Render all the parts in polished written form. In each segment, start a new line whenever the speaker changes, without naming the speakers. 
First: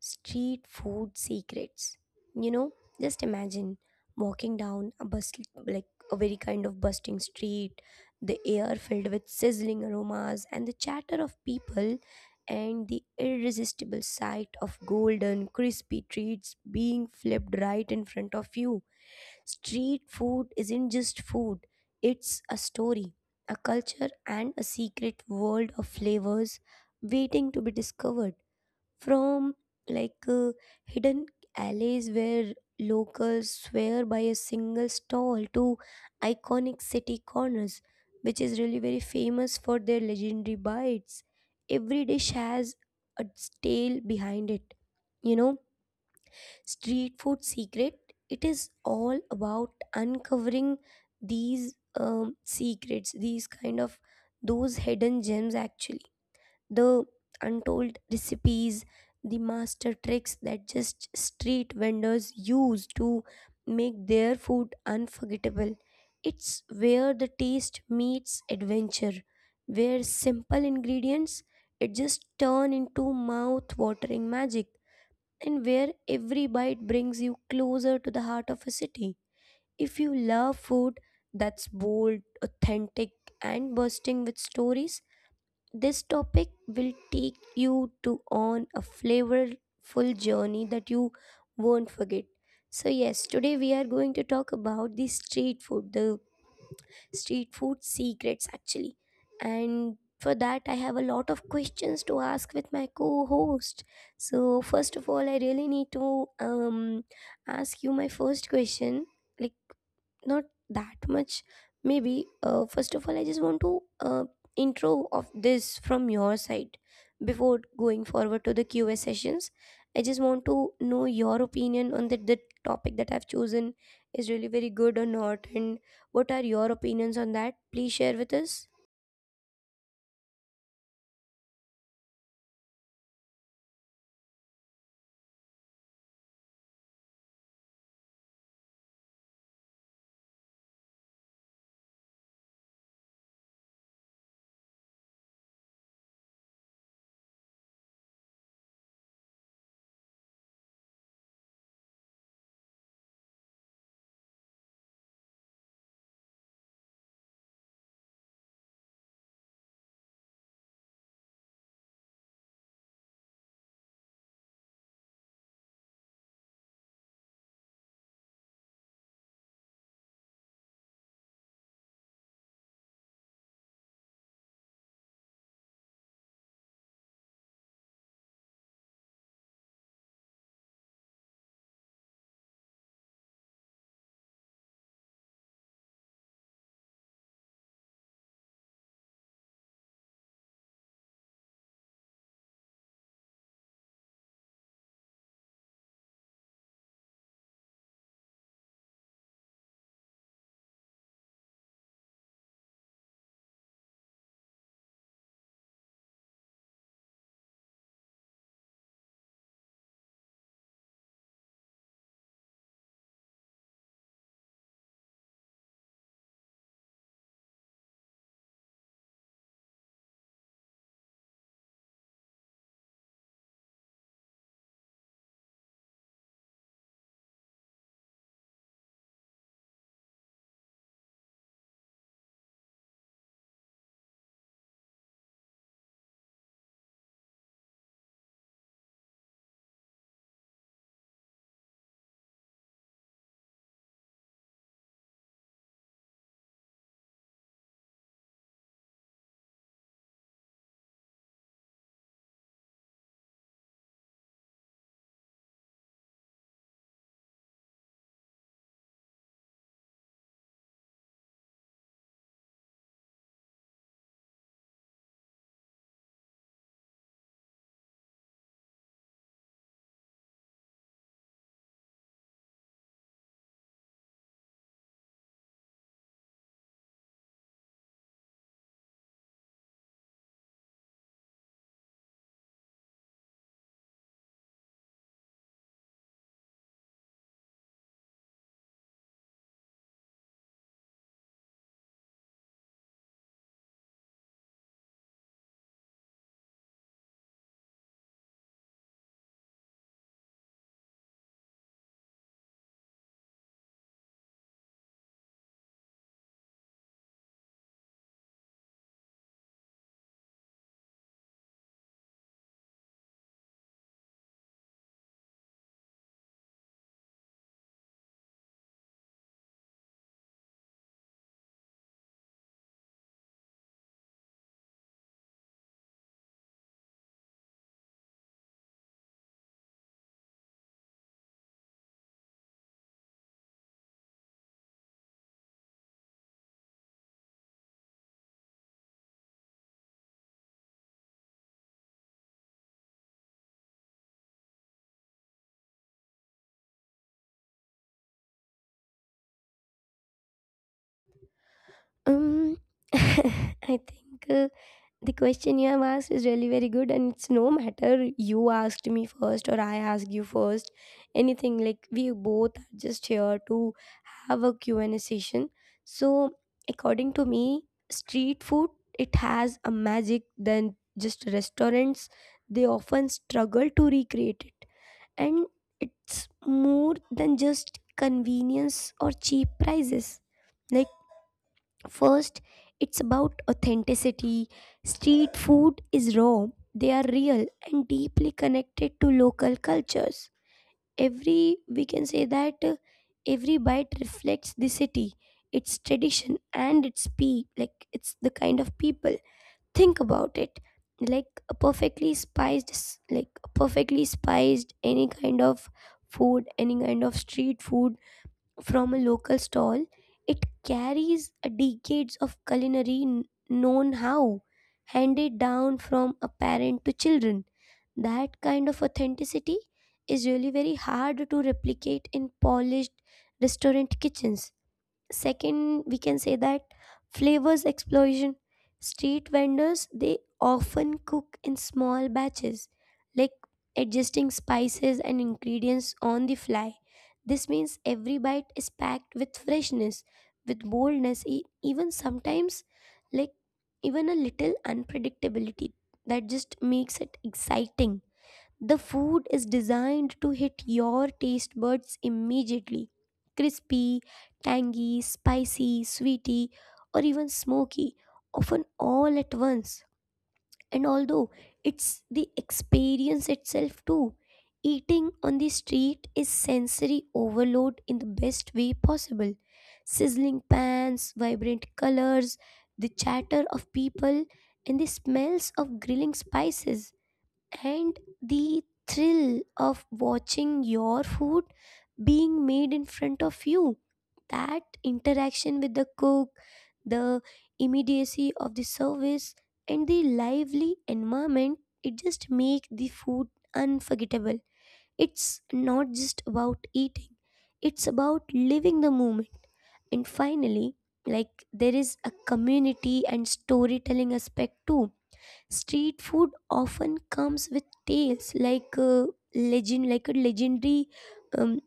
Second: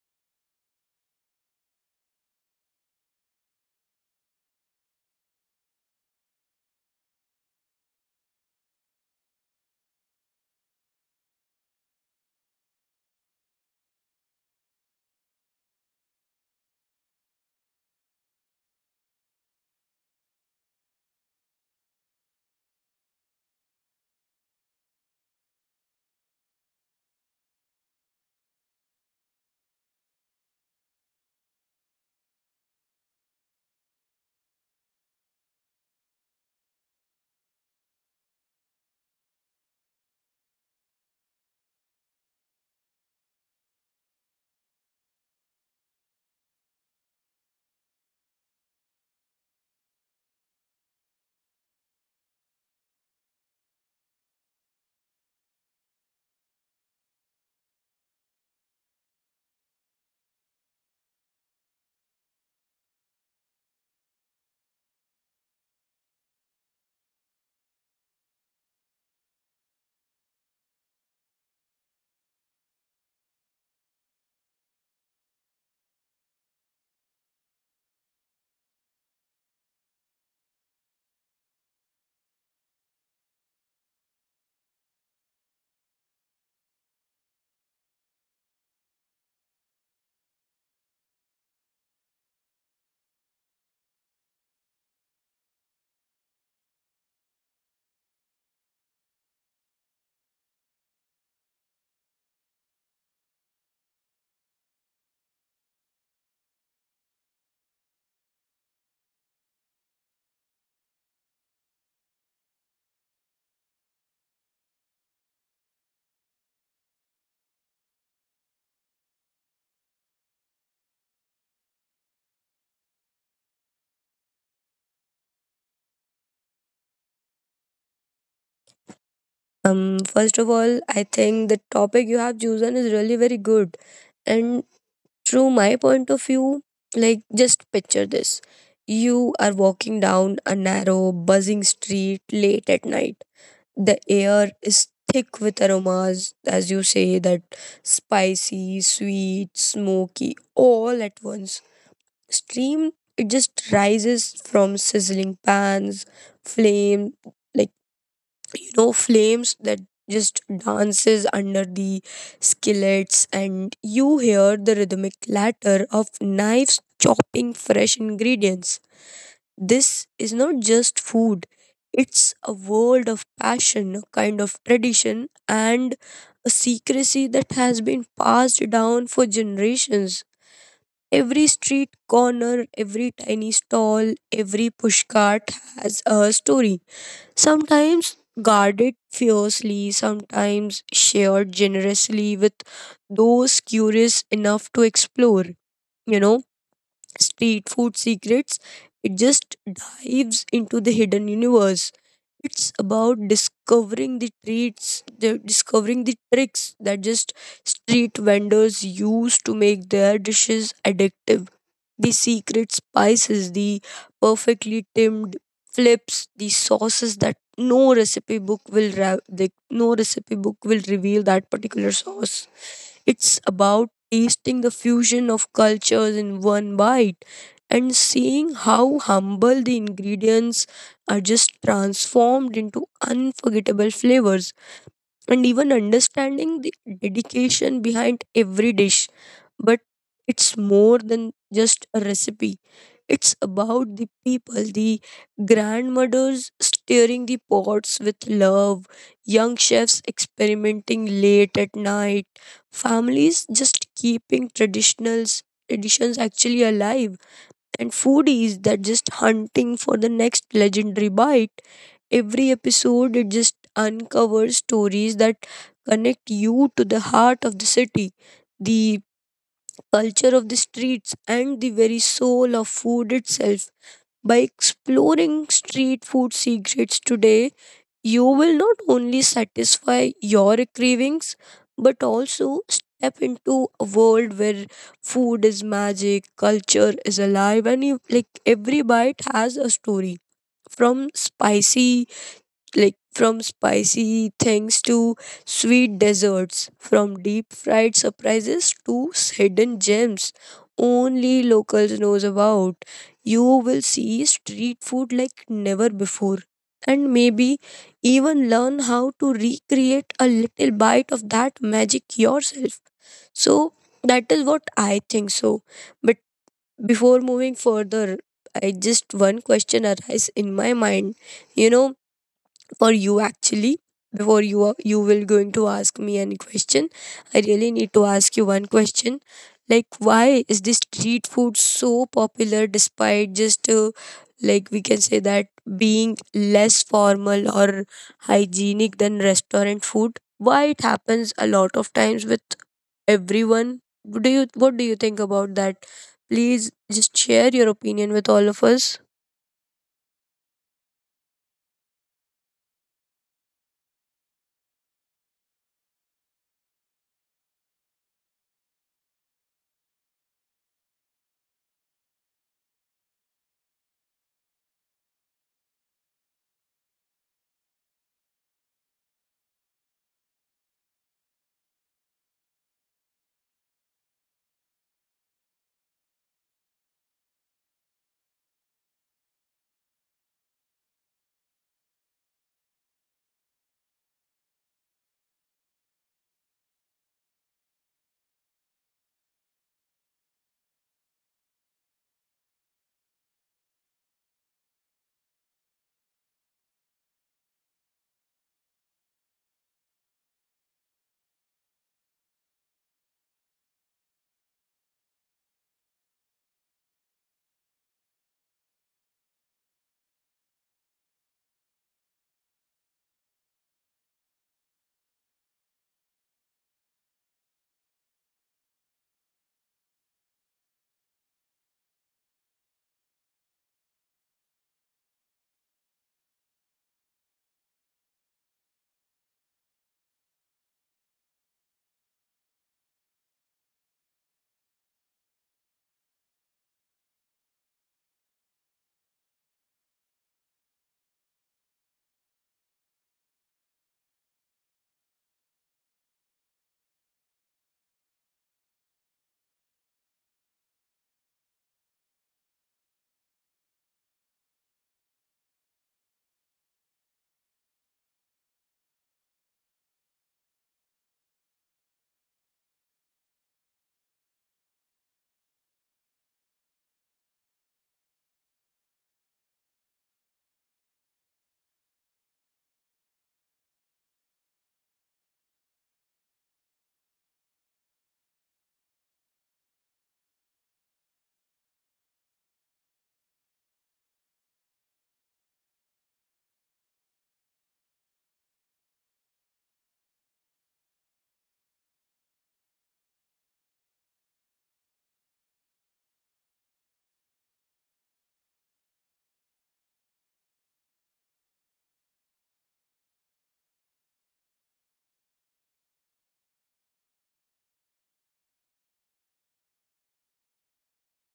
street food secrets. You know, just imagine walking down a bus like a very kind of busting street, the air filled with sizzling aromas and the chatter of people and the irresistible sight of golden crispy treats being flipped right in front of you. Street food isn't just food, it's a story, a culture, and a secret world of flavors waiting to be discovered from like hidden alleys where locals swear by a single stall to iconic city corners which is really very famous for their legendary bites. Every dish has a tale behind it you know Street Food Secret, it is all about uncovering these secrets, these kind of those hidden gems actually. The untold recipes, the master tricks that just street vendors use to make their food unforgettable. It's where the taste meets adventure, where simple ingredients it just turn into mouth watering magic, and where every bite brings you closer to the heart of a city. If you love food that's bold, authentic, and bursting with stories, this topic will take you to on a flavorful journey that you won't forget. So yes, today we are going to talk about the street food secrets actually. And for that, I have a lot of questions to ask with my co host. So, first of all, I really need to ask you my first question. Like, not that much maybe first of all I just want to intro of this from your side before going forward to the qa sessions, I just want to know your opinion on that, the topic that I've chosen is really very good or not, and what are your opinions on that, please share with us.
First of all, I think the topic you have chosen is really very good. And through my point of view, like just picture this. You are walking down a narrow, buzzing street late at night. The air is thick with aromas, as you say, that spicy, sweet, smoky, all at once. Steam, it just rises from sizzling pans, flame, like flames that just dances under the skillets, and you hear the rhythmic clatter of knives chopping fresh ingredients. This is not just food, it's a world of passion, a kind of tradition, and a secrecy that has been passed down for generations. Every street corner, every tiny stall, every pushcart has a story, sometimes guarded fiercely, sometimes shared generously with those curious enough to explore. You know, street food secrets, it just dives into the hidden universe. It's about discovering the treats, discovering the tricks that just street vendors use to make their dishes addictive, the secret spices, the perfectly timed flips, the sauces that no recipe book will ra- the, no recipe book will reveal that particular sauce. It's about tasting the fusion of cultures in one bite, and seeing how humble the ingredients are just transformed into unforgettable flavors, and even understanding the dedication behind every dish. But it's more than just a recipe, it's about the people, the grandmothers stirring the pots with love, young chefs experimenting late at night, families just keeping traditionals traditions actually alive, and foodies that just hunting for the next legendary bite. Every episode it just uncovers stories that connect you to the heart of the city, the culture of the streets, and the very soul of food itself. By exploring street food secrets today, you will not only satisfy your cravings, but also step into a world where food is magic, culture is alive, and you, like every bite has a story. From spicy from spicy things to sweet desserts, from deep fried surprises to hidden gems only locals knows about. You will see street food like never before, and maybe even learn how to recreate a little bite of that magic yourself. So that is what I think so. But before moving further, I just one question arise in my mind. You know, for you actually, you will going to ask me any question, I really need to ask you one question, like why is this street food so popular despite just like we can say that being less formal or hygienic than restaurant food? Why it happens a lot of times with everyone? Do you what do you think about that? Please just share your opinion with all of us.
Um, I think the question you have asked is really very good, and it's no matter you asked me first or I asked you first, anything like we both are just here to have a Q and a session. So, according to me, street food it has a magic than just restaurants. They often struggle to recreate it, and it's more than just convenience or cheap prices. Like, first, it's about authenticity. Street food is raw, they are real and deeply connected to local cultures. Every, we can say that every bite reflects the city, its tradition, and its pe like it's the kind of people. Think about it like a perfectly spiced, like a perfectly spiced any kind of food, any kind of street food from a local stall, it carries a decades of culinary known how, handed down from a parent to children. That kind of authenticity is really very hard to replicate in polished restaurant kitchens. Second, we can say that flavors explosion. Street vendors they often cook in small batches, like adjusting spices and ingredients on the fly. This means every bite is packed with freshness, with boldness, even sometimes like even a little unpredictability that just makes it exciting. The food is designed to hit your taste buds immediately, crispy, tangy, spicy, sweety, or even smoky, often all at once. And although it's the experience itself too, eating on the street is sensory overload in the best way possible. Sizzling pans, vibrant colors, the chatter of people, and the smells of grilling spices and the thrill of watching your food being made in front of you, that interaction with the cook, the immediacy of the service, and the lively environment, it just make the food unforgettable. It's not just about eating, it's about living the moment. And finally, like there is a community and storytelling aspect too. Street food often comes with tales like like a legendary, um,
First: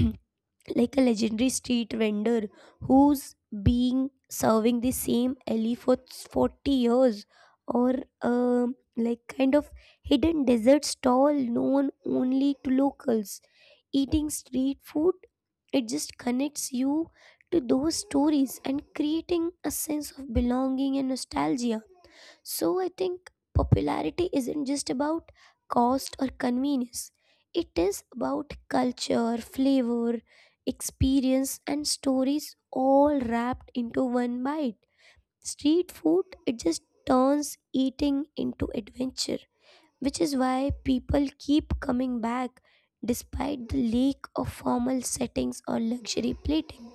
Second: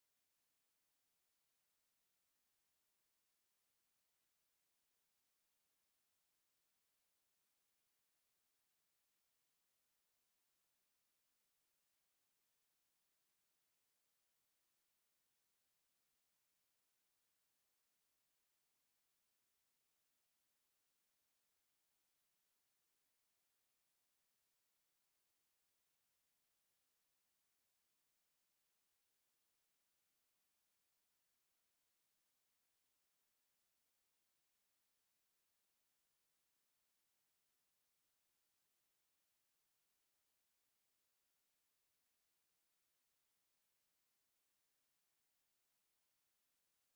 like a legendary street vendor who's being serving the same alley for 40 years, or like kind of hidden dessert stall known only to locals. Eating street food, it just connects you to those stories and creating a sense of belonging and nostalgia. So I think popularity isn't just about cost or convenience. It is about culture, flavor, experience, and stories all wrapped into one bite. Street food it just turns eating into adventure, which is why people keep coming back despite the lack of formal settings or luxury plating.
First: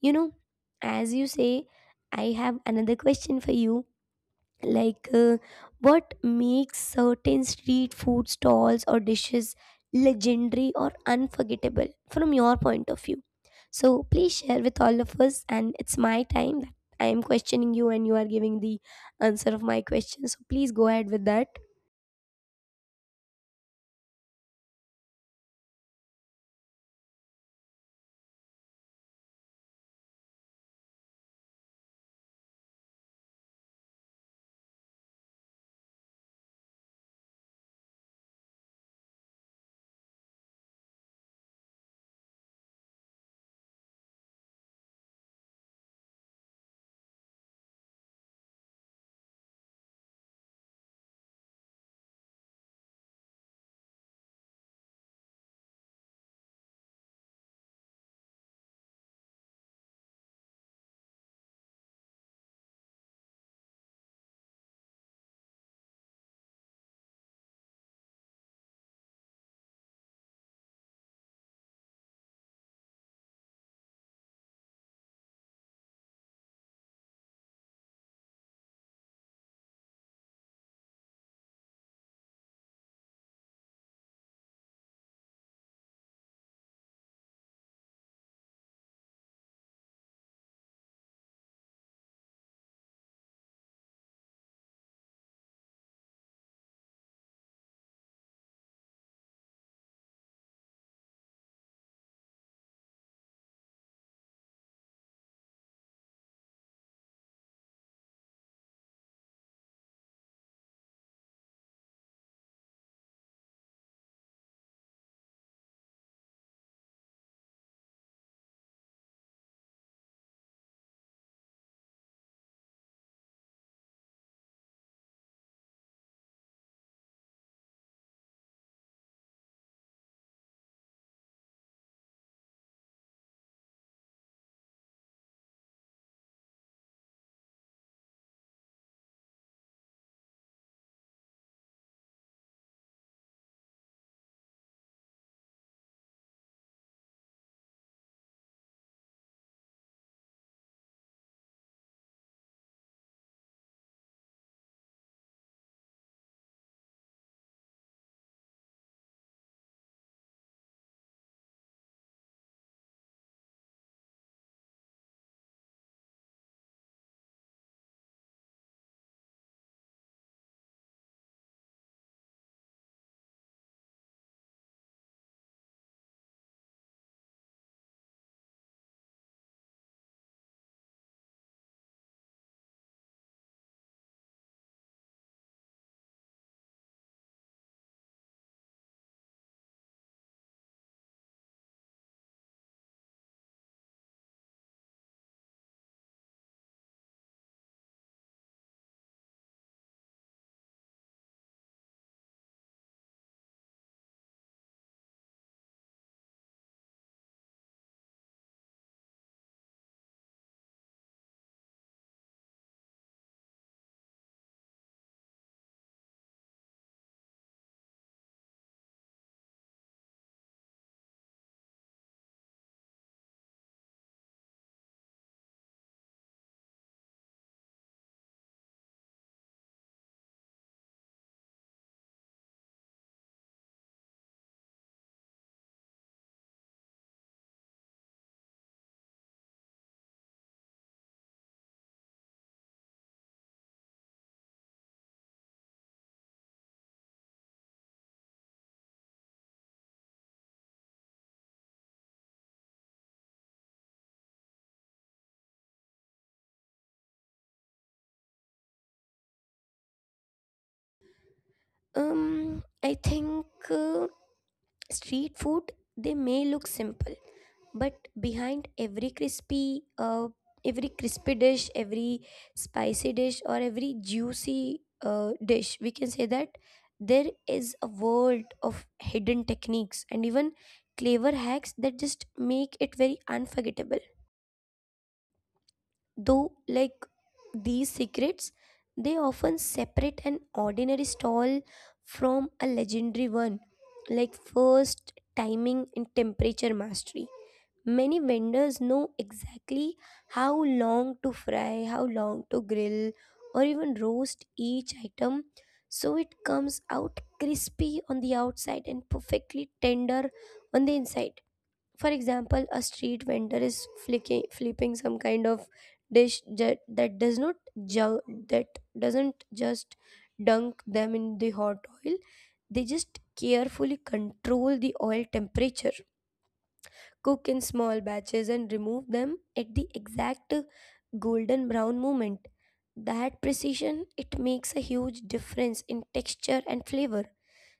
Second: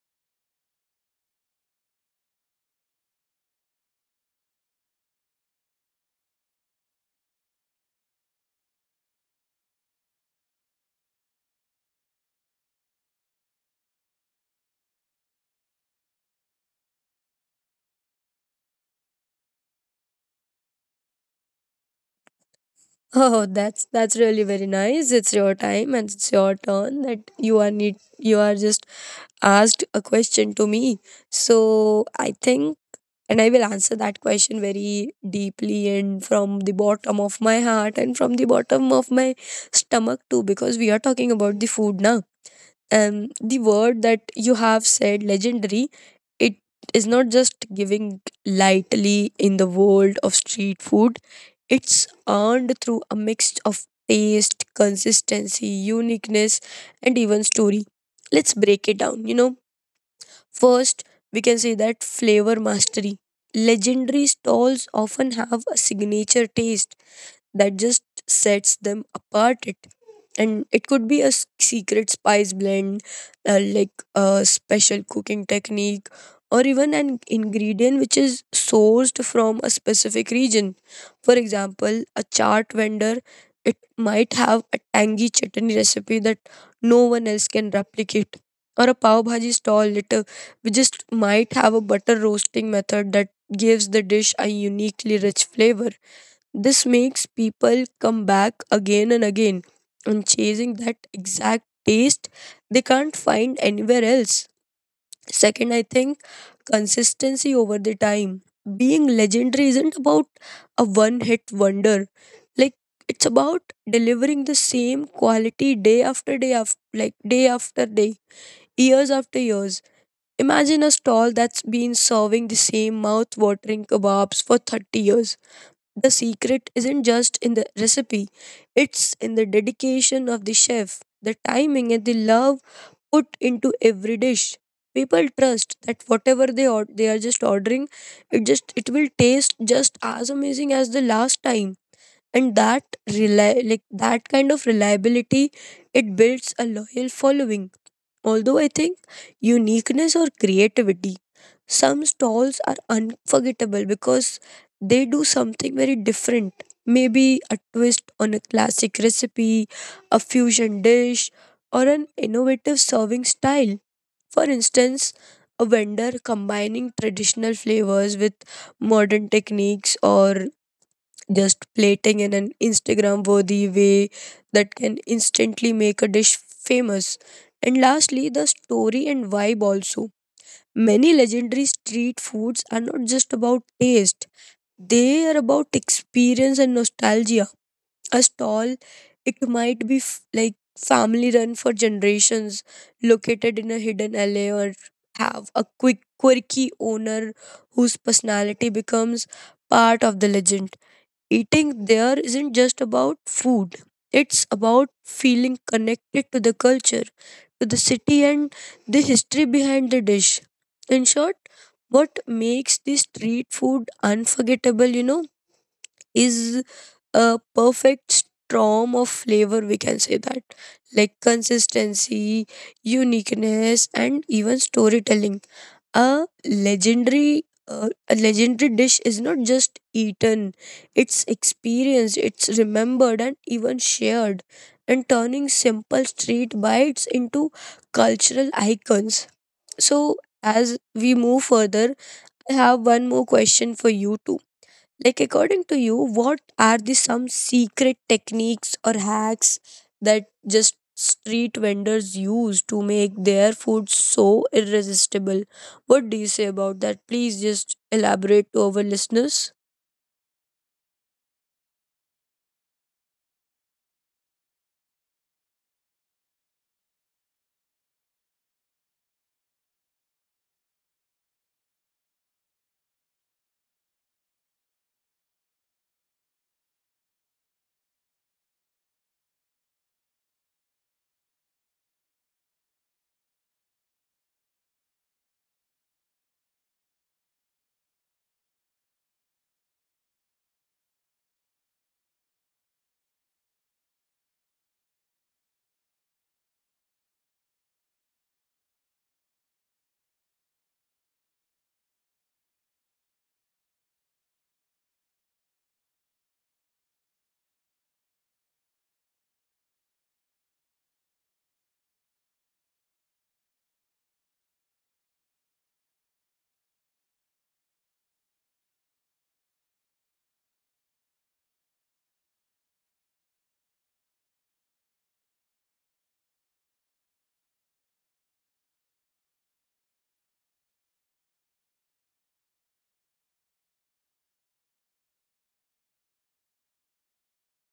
You know, as you say, I have another question for you, like what makes certain street food stalls or dishes legendary or unforgettable from your point of view, so please share with all of us, and it's my time that I am questioning you and you are giving the answer of my question, so please go ahead with that.
Oh, that's really very nice. It's your time and it's your turn that you are just asked a question to me. So I think, and I will answer that question very deeply and from the bottom of my heart and from the bottom of my stomach too, because we are talking about the food now. The word that you have said, legendary, it is not just giving lightly in the world of street food. It's earned through a mix of taste, consistency, uniqueness, and even story. Let's break it down, you know. First, we can say that flavor mastery. Legendary stalls often have a signature taste that just sets them apart. It and it could be a secret spice blend, like a special cooking technique, or even an ingredient which is sourced from a specific region. For example, a chart vendor, it might have a tangy chutney recipe that no one else can replicate. Or a pav bhaji stall, it we just might have a butter roasting method that gives the dish a uniquely rich flavor. This makes people come back again and again, and chasing that exact taste they can't find anywhere else. Second, I think consistency over the time. Being legendary isn't about a one hit wonder. Like, it's about delivering the same quality day after day after day, years after years. Imagine a stall that's been serving the same mouth watering kebabs for 30 years. The secret isn't just in the recipe, it's in the dedication of the chef, the timing, and the love put into every dish. People trust that whatever they are just ordering, it will taste just as amazing as the last time. And that rely like that kind of reliability, it builds a loyal following. Although I think uniqueness or creativity, some stalls are unforgettable because they do something very different. Maybe a twist on a classic recipe, a fusion dish, or an innovative serving style. For instance, a vendor combining traditional flavors with modern techniques, or just plating in an Instagram worthy way, that can instantly make a dish famous. And lastly, the story and vibe also. Many legendary street foods are not just about taste, they are about experience and nostalgia. A stall, it might be family run for generations, located in a hidden alley, or have a quick, quirky owner whose personality becomes part of the legend. Eating there isn't just about food, it's about feeling connected to the culture, to the city, and the history behind the dish. In short, what makes this street food unforgettable, you know, is a perfect storm of flavor, we can say that. Like consistency, uniqueness, and even storytelling. A legendary dish is not just eaten, it's experienced, it's remembered and even shared, and turning simple street bites into cultural icons. So as we move further, I have one more question for you too. Like, according to you, what are the some secret techniques or hacks that just street vendors use to make their food so irresistible? What do you say about that? Please just elaborate to our listeners.
I think street food they may look simple, but behind every crispy dish, every spicy dish, or every juicy dish we can say that there is a world of hidden techniques and even clever hacks that just make it very unforgettable. Though, like these secrets, they often separate an ordinary stall from a legendary one. Like first, timing and temperature mastery. Many vendors know exactly how long to fry, how long to grill, or even roast each item so it comes out crispy on the outside and perfectly tender on the inside. For example, a street vendor is flicking, flipping some kind of dish that, that does not ju- that doesn't just dunk them in the hot oil. They just carefully control the oil temperature, cook in small batches, and remove them at the exact golden brown moment. That precision it makes a huge difference in texture and flavor.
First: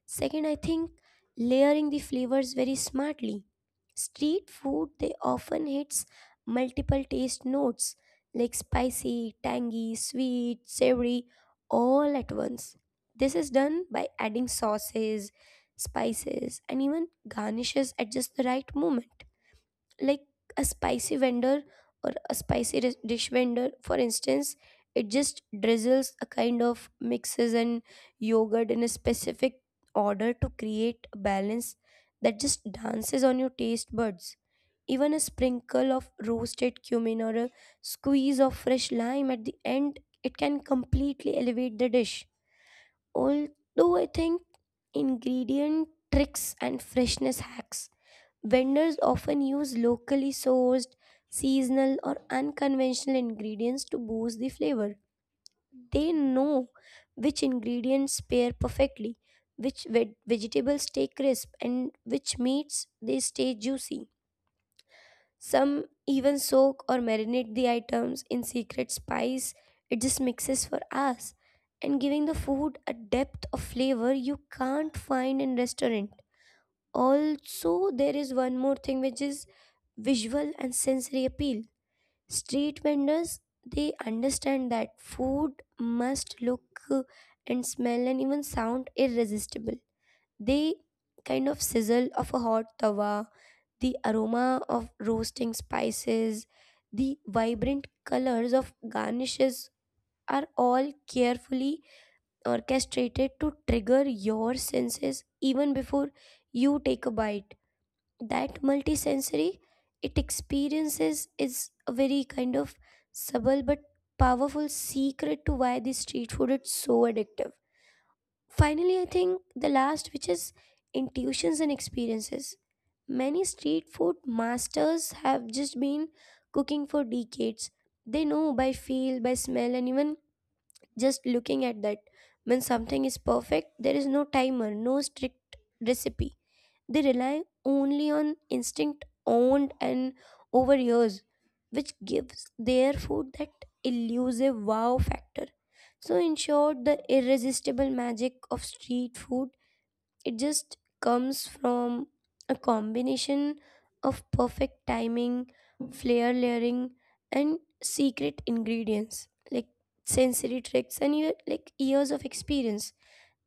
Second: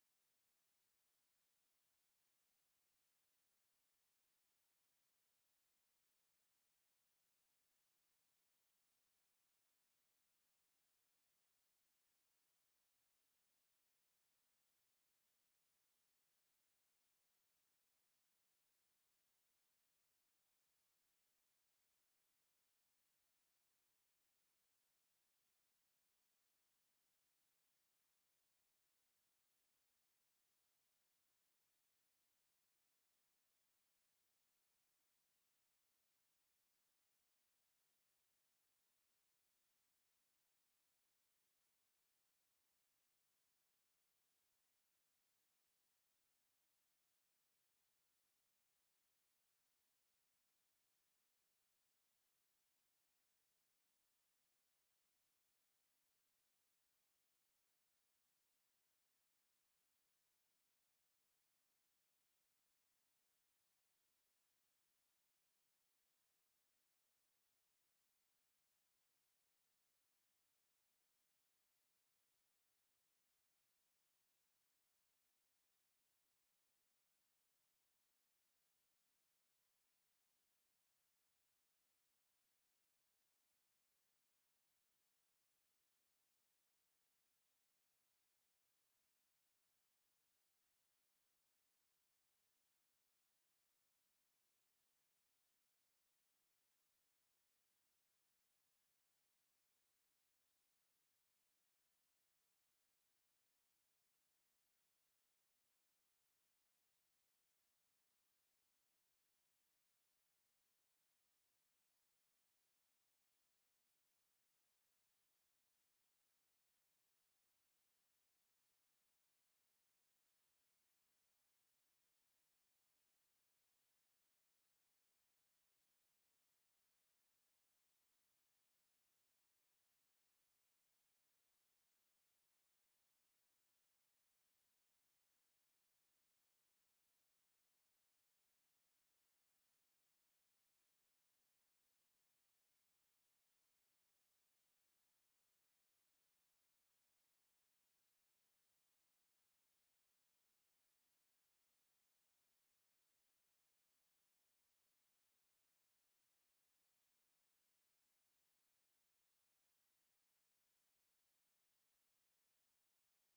Second, I think layering the flavors very smartly. Street food they often hits multiple taste notes like spicy, tangy, sweet, savory, all at once. This is done by adding sauces, spices, and even garnishes at just the right moment, like a spicy vendor or a spicy dish vendor for instance, it just drizzles a kind of mixes and yogurt in a specific order to create a balance that just dances on your taste buds. Even a sprinkle of roasted cumin or a squeeze of fresh lime at the end it can completely elevate the dish. Although I think ingredient tricks and freshness hacks, vendors often use locally sourced, seasonal, or unconventional ingredients to boost the flavor. They know which ingredients pair perfectly, which vegetables stay crisp, and which meats they stay juicy. Some even soak or marinate the items in secret spice. It just mixes for us and giving the food a depth of flavor you can't find in restaurant. Also, there is one more thing which is visual and sensory appeal. Street vendors, they understand that food must look uh, and smell and even sound irresistible. They kind of sizzle of a hot tawa, the aroma of roasting spices, the vibrant colors of garnishes are all carefully orchestrated to trigger your senses even before you take a bite. That multisensory, it experiences is a very kind of subtle but powerful secret to why this street food is so addictive. Finally, I think the last, which is intuitions and experiences. Many street food masters have just been cooking for decades. They know by feel, by smell, and even just looking at that when something is perfect. There is no timer, no strict recipe, they rely only on instinct owned and over years, which gives their food that elusive wow factor. So, in short, the irresistible magic of street food it just comes from a combination of perfect timing, flair layering, and secret ingredients like sensory tricks and like years of experience.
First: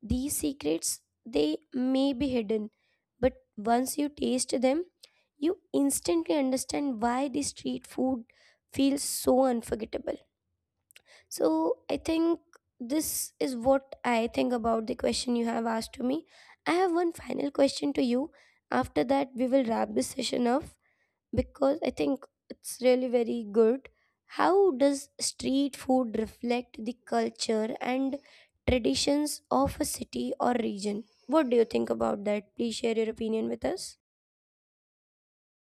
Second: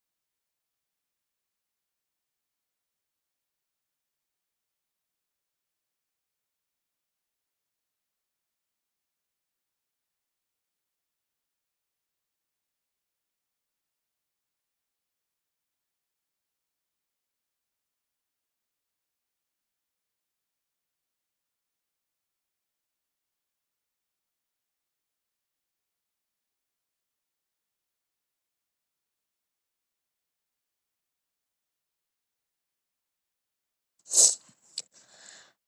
These secrets, they may be hidden, but once you taste them, you instantly understand why the street food feels so unforgettable. So I think this is what I think about the question you have asked to me. I have one final question to you. After that, we will wrap this session up because I think it's really very good. How does street food reflect the culture and traditions of a city or region? What do you think about that? Please share your opinion with us.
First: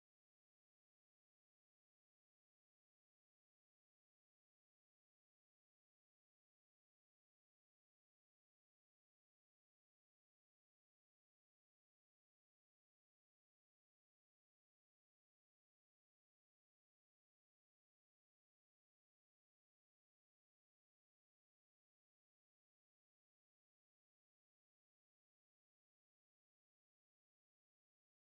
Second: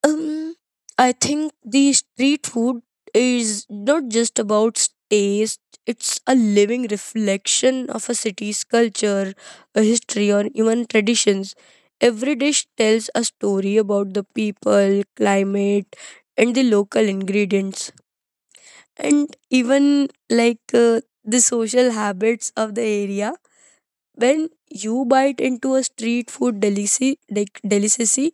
Um, I think the street food is not just about taste, it's a living reflection of a city's culture, a history, or even traditions. Every dish tells a story about the people, climate, and the local ingredients, and even the social habits of the area. When you bite into a street food delicacy, like delicacy,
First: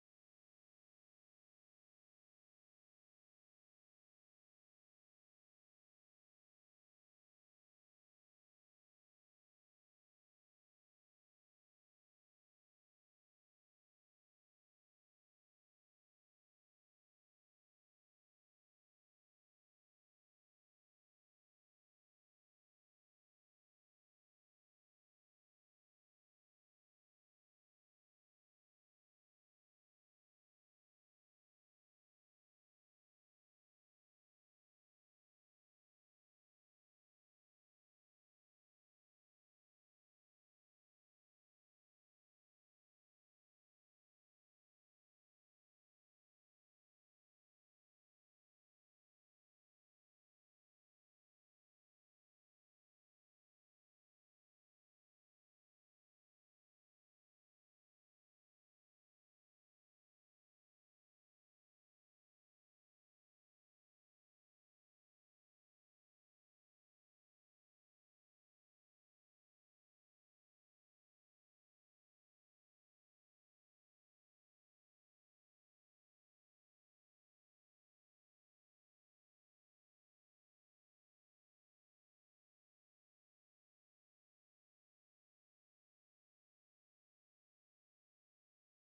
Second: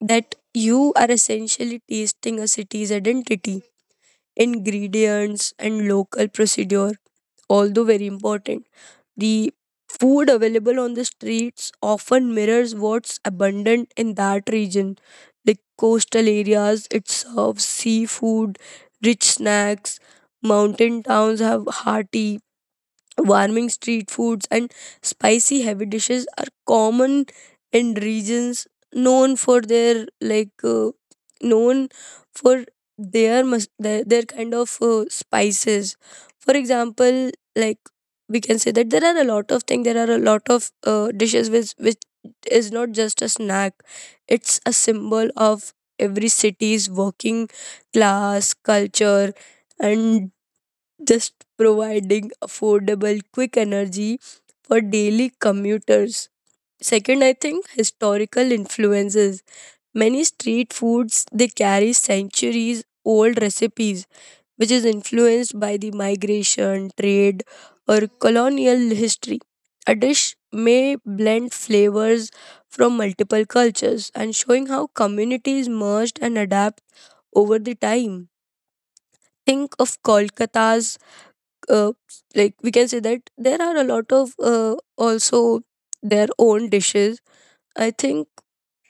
that you are essentially tasting a city's identity, ingredients, and local procedure, although very important. The food available on the streets often mirrors what's abundant in that region. Like coastal areas, it serves seafood, rich snacks. Mountain towns have hearty, warming street foods, and spicy heavy dishes are common in regions known for their known for their spices. For example, like we can say that there are a lot of things. There are a lot of dishes which is not just a snack. It's a symbol of every city's working class culture, and just providing affordable, quick energy for daily commuters. Second, I think historical influences. Many street foods they carry centuries old recipes, which is influenced by the migration, trade, or colonial history. A dish may blend flavors from multiple cultures and showing how communities merged and adapt over the time. Think of Kolkata's uh, like we can say that there are a lot of also their own dishes, I think.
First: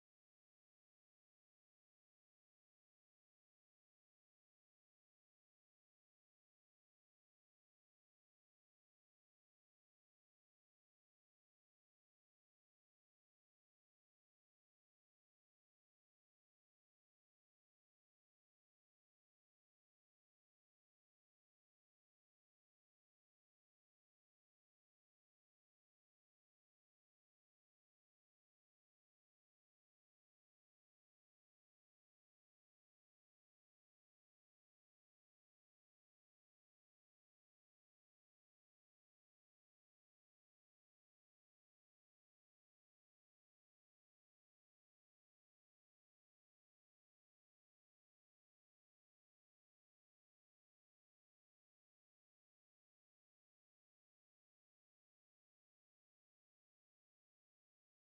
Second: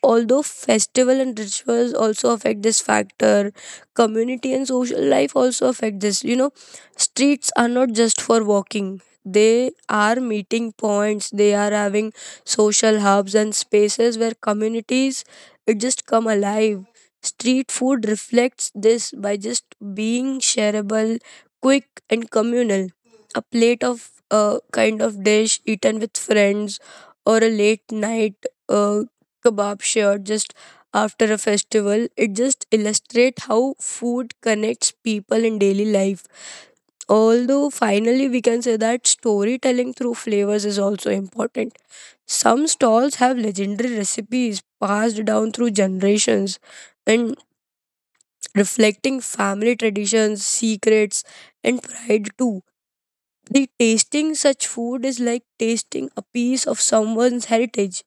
Although festival and rituals also affect this factor, community and social life also affect this. You know, streets are not just for walking. They are meeting points. They are having social hubs and spaces where communities it just come alive. Street food reflects this by just being shareable, quick and communal. A plate of a kind of dish eaten with friends, or a late night uh kebab shared just after a festival, it just illustrates how food connects people in daily life. Although, finally, we can say that storytelling through flavors is also important. Some stalls have legendary recipes passed down through generations, and reflecting family traditions, secrets, and pride too. The tasting such food is like tasting a piece of someone's heritage,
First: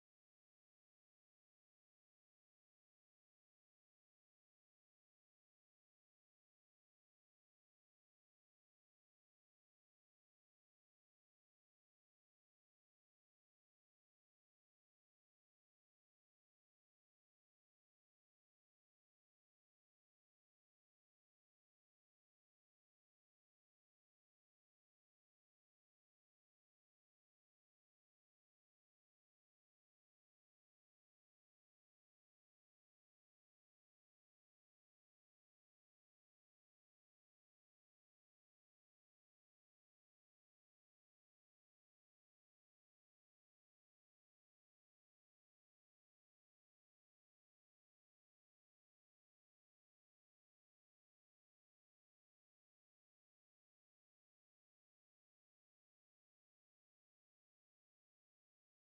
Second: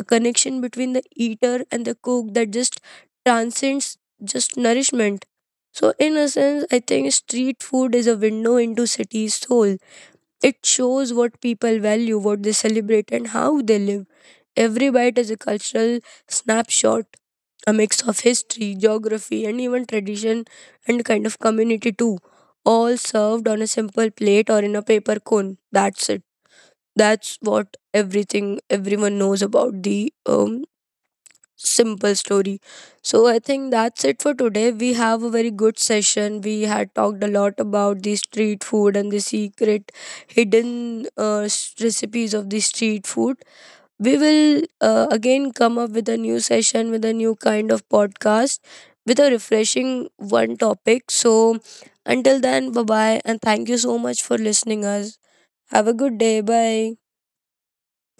a connection between the eater and the cook that just transcends just nourishment. So, in a sense, I think street food is a window into city's soul. It shows what people value, what they celebrate, and how they live. Every bite is a cultural snapshot, a mix of history, geography, and even tradition, and kind of community too, all served on a simple plate or in a paper cone. That's it. That's what everything everyone knows about the simple story. So I think that's it for today. We have a very good session. We had talked a lot about the street food and the secret hidden recipes of the street food. We will again come up with a new session, with a new kind of podcast with a refreshing one topic. So until then, bye bye, and thank you so much for listening us. Have a good day. Bye.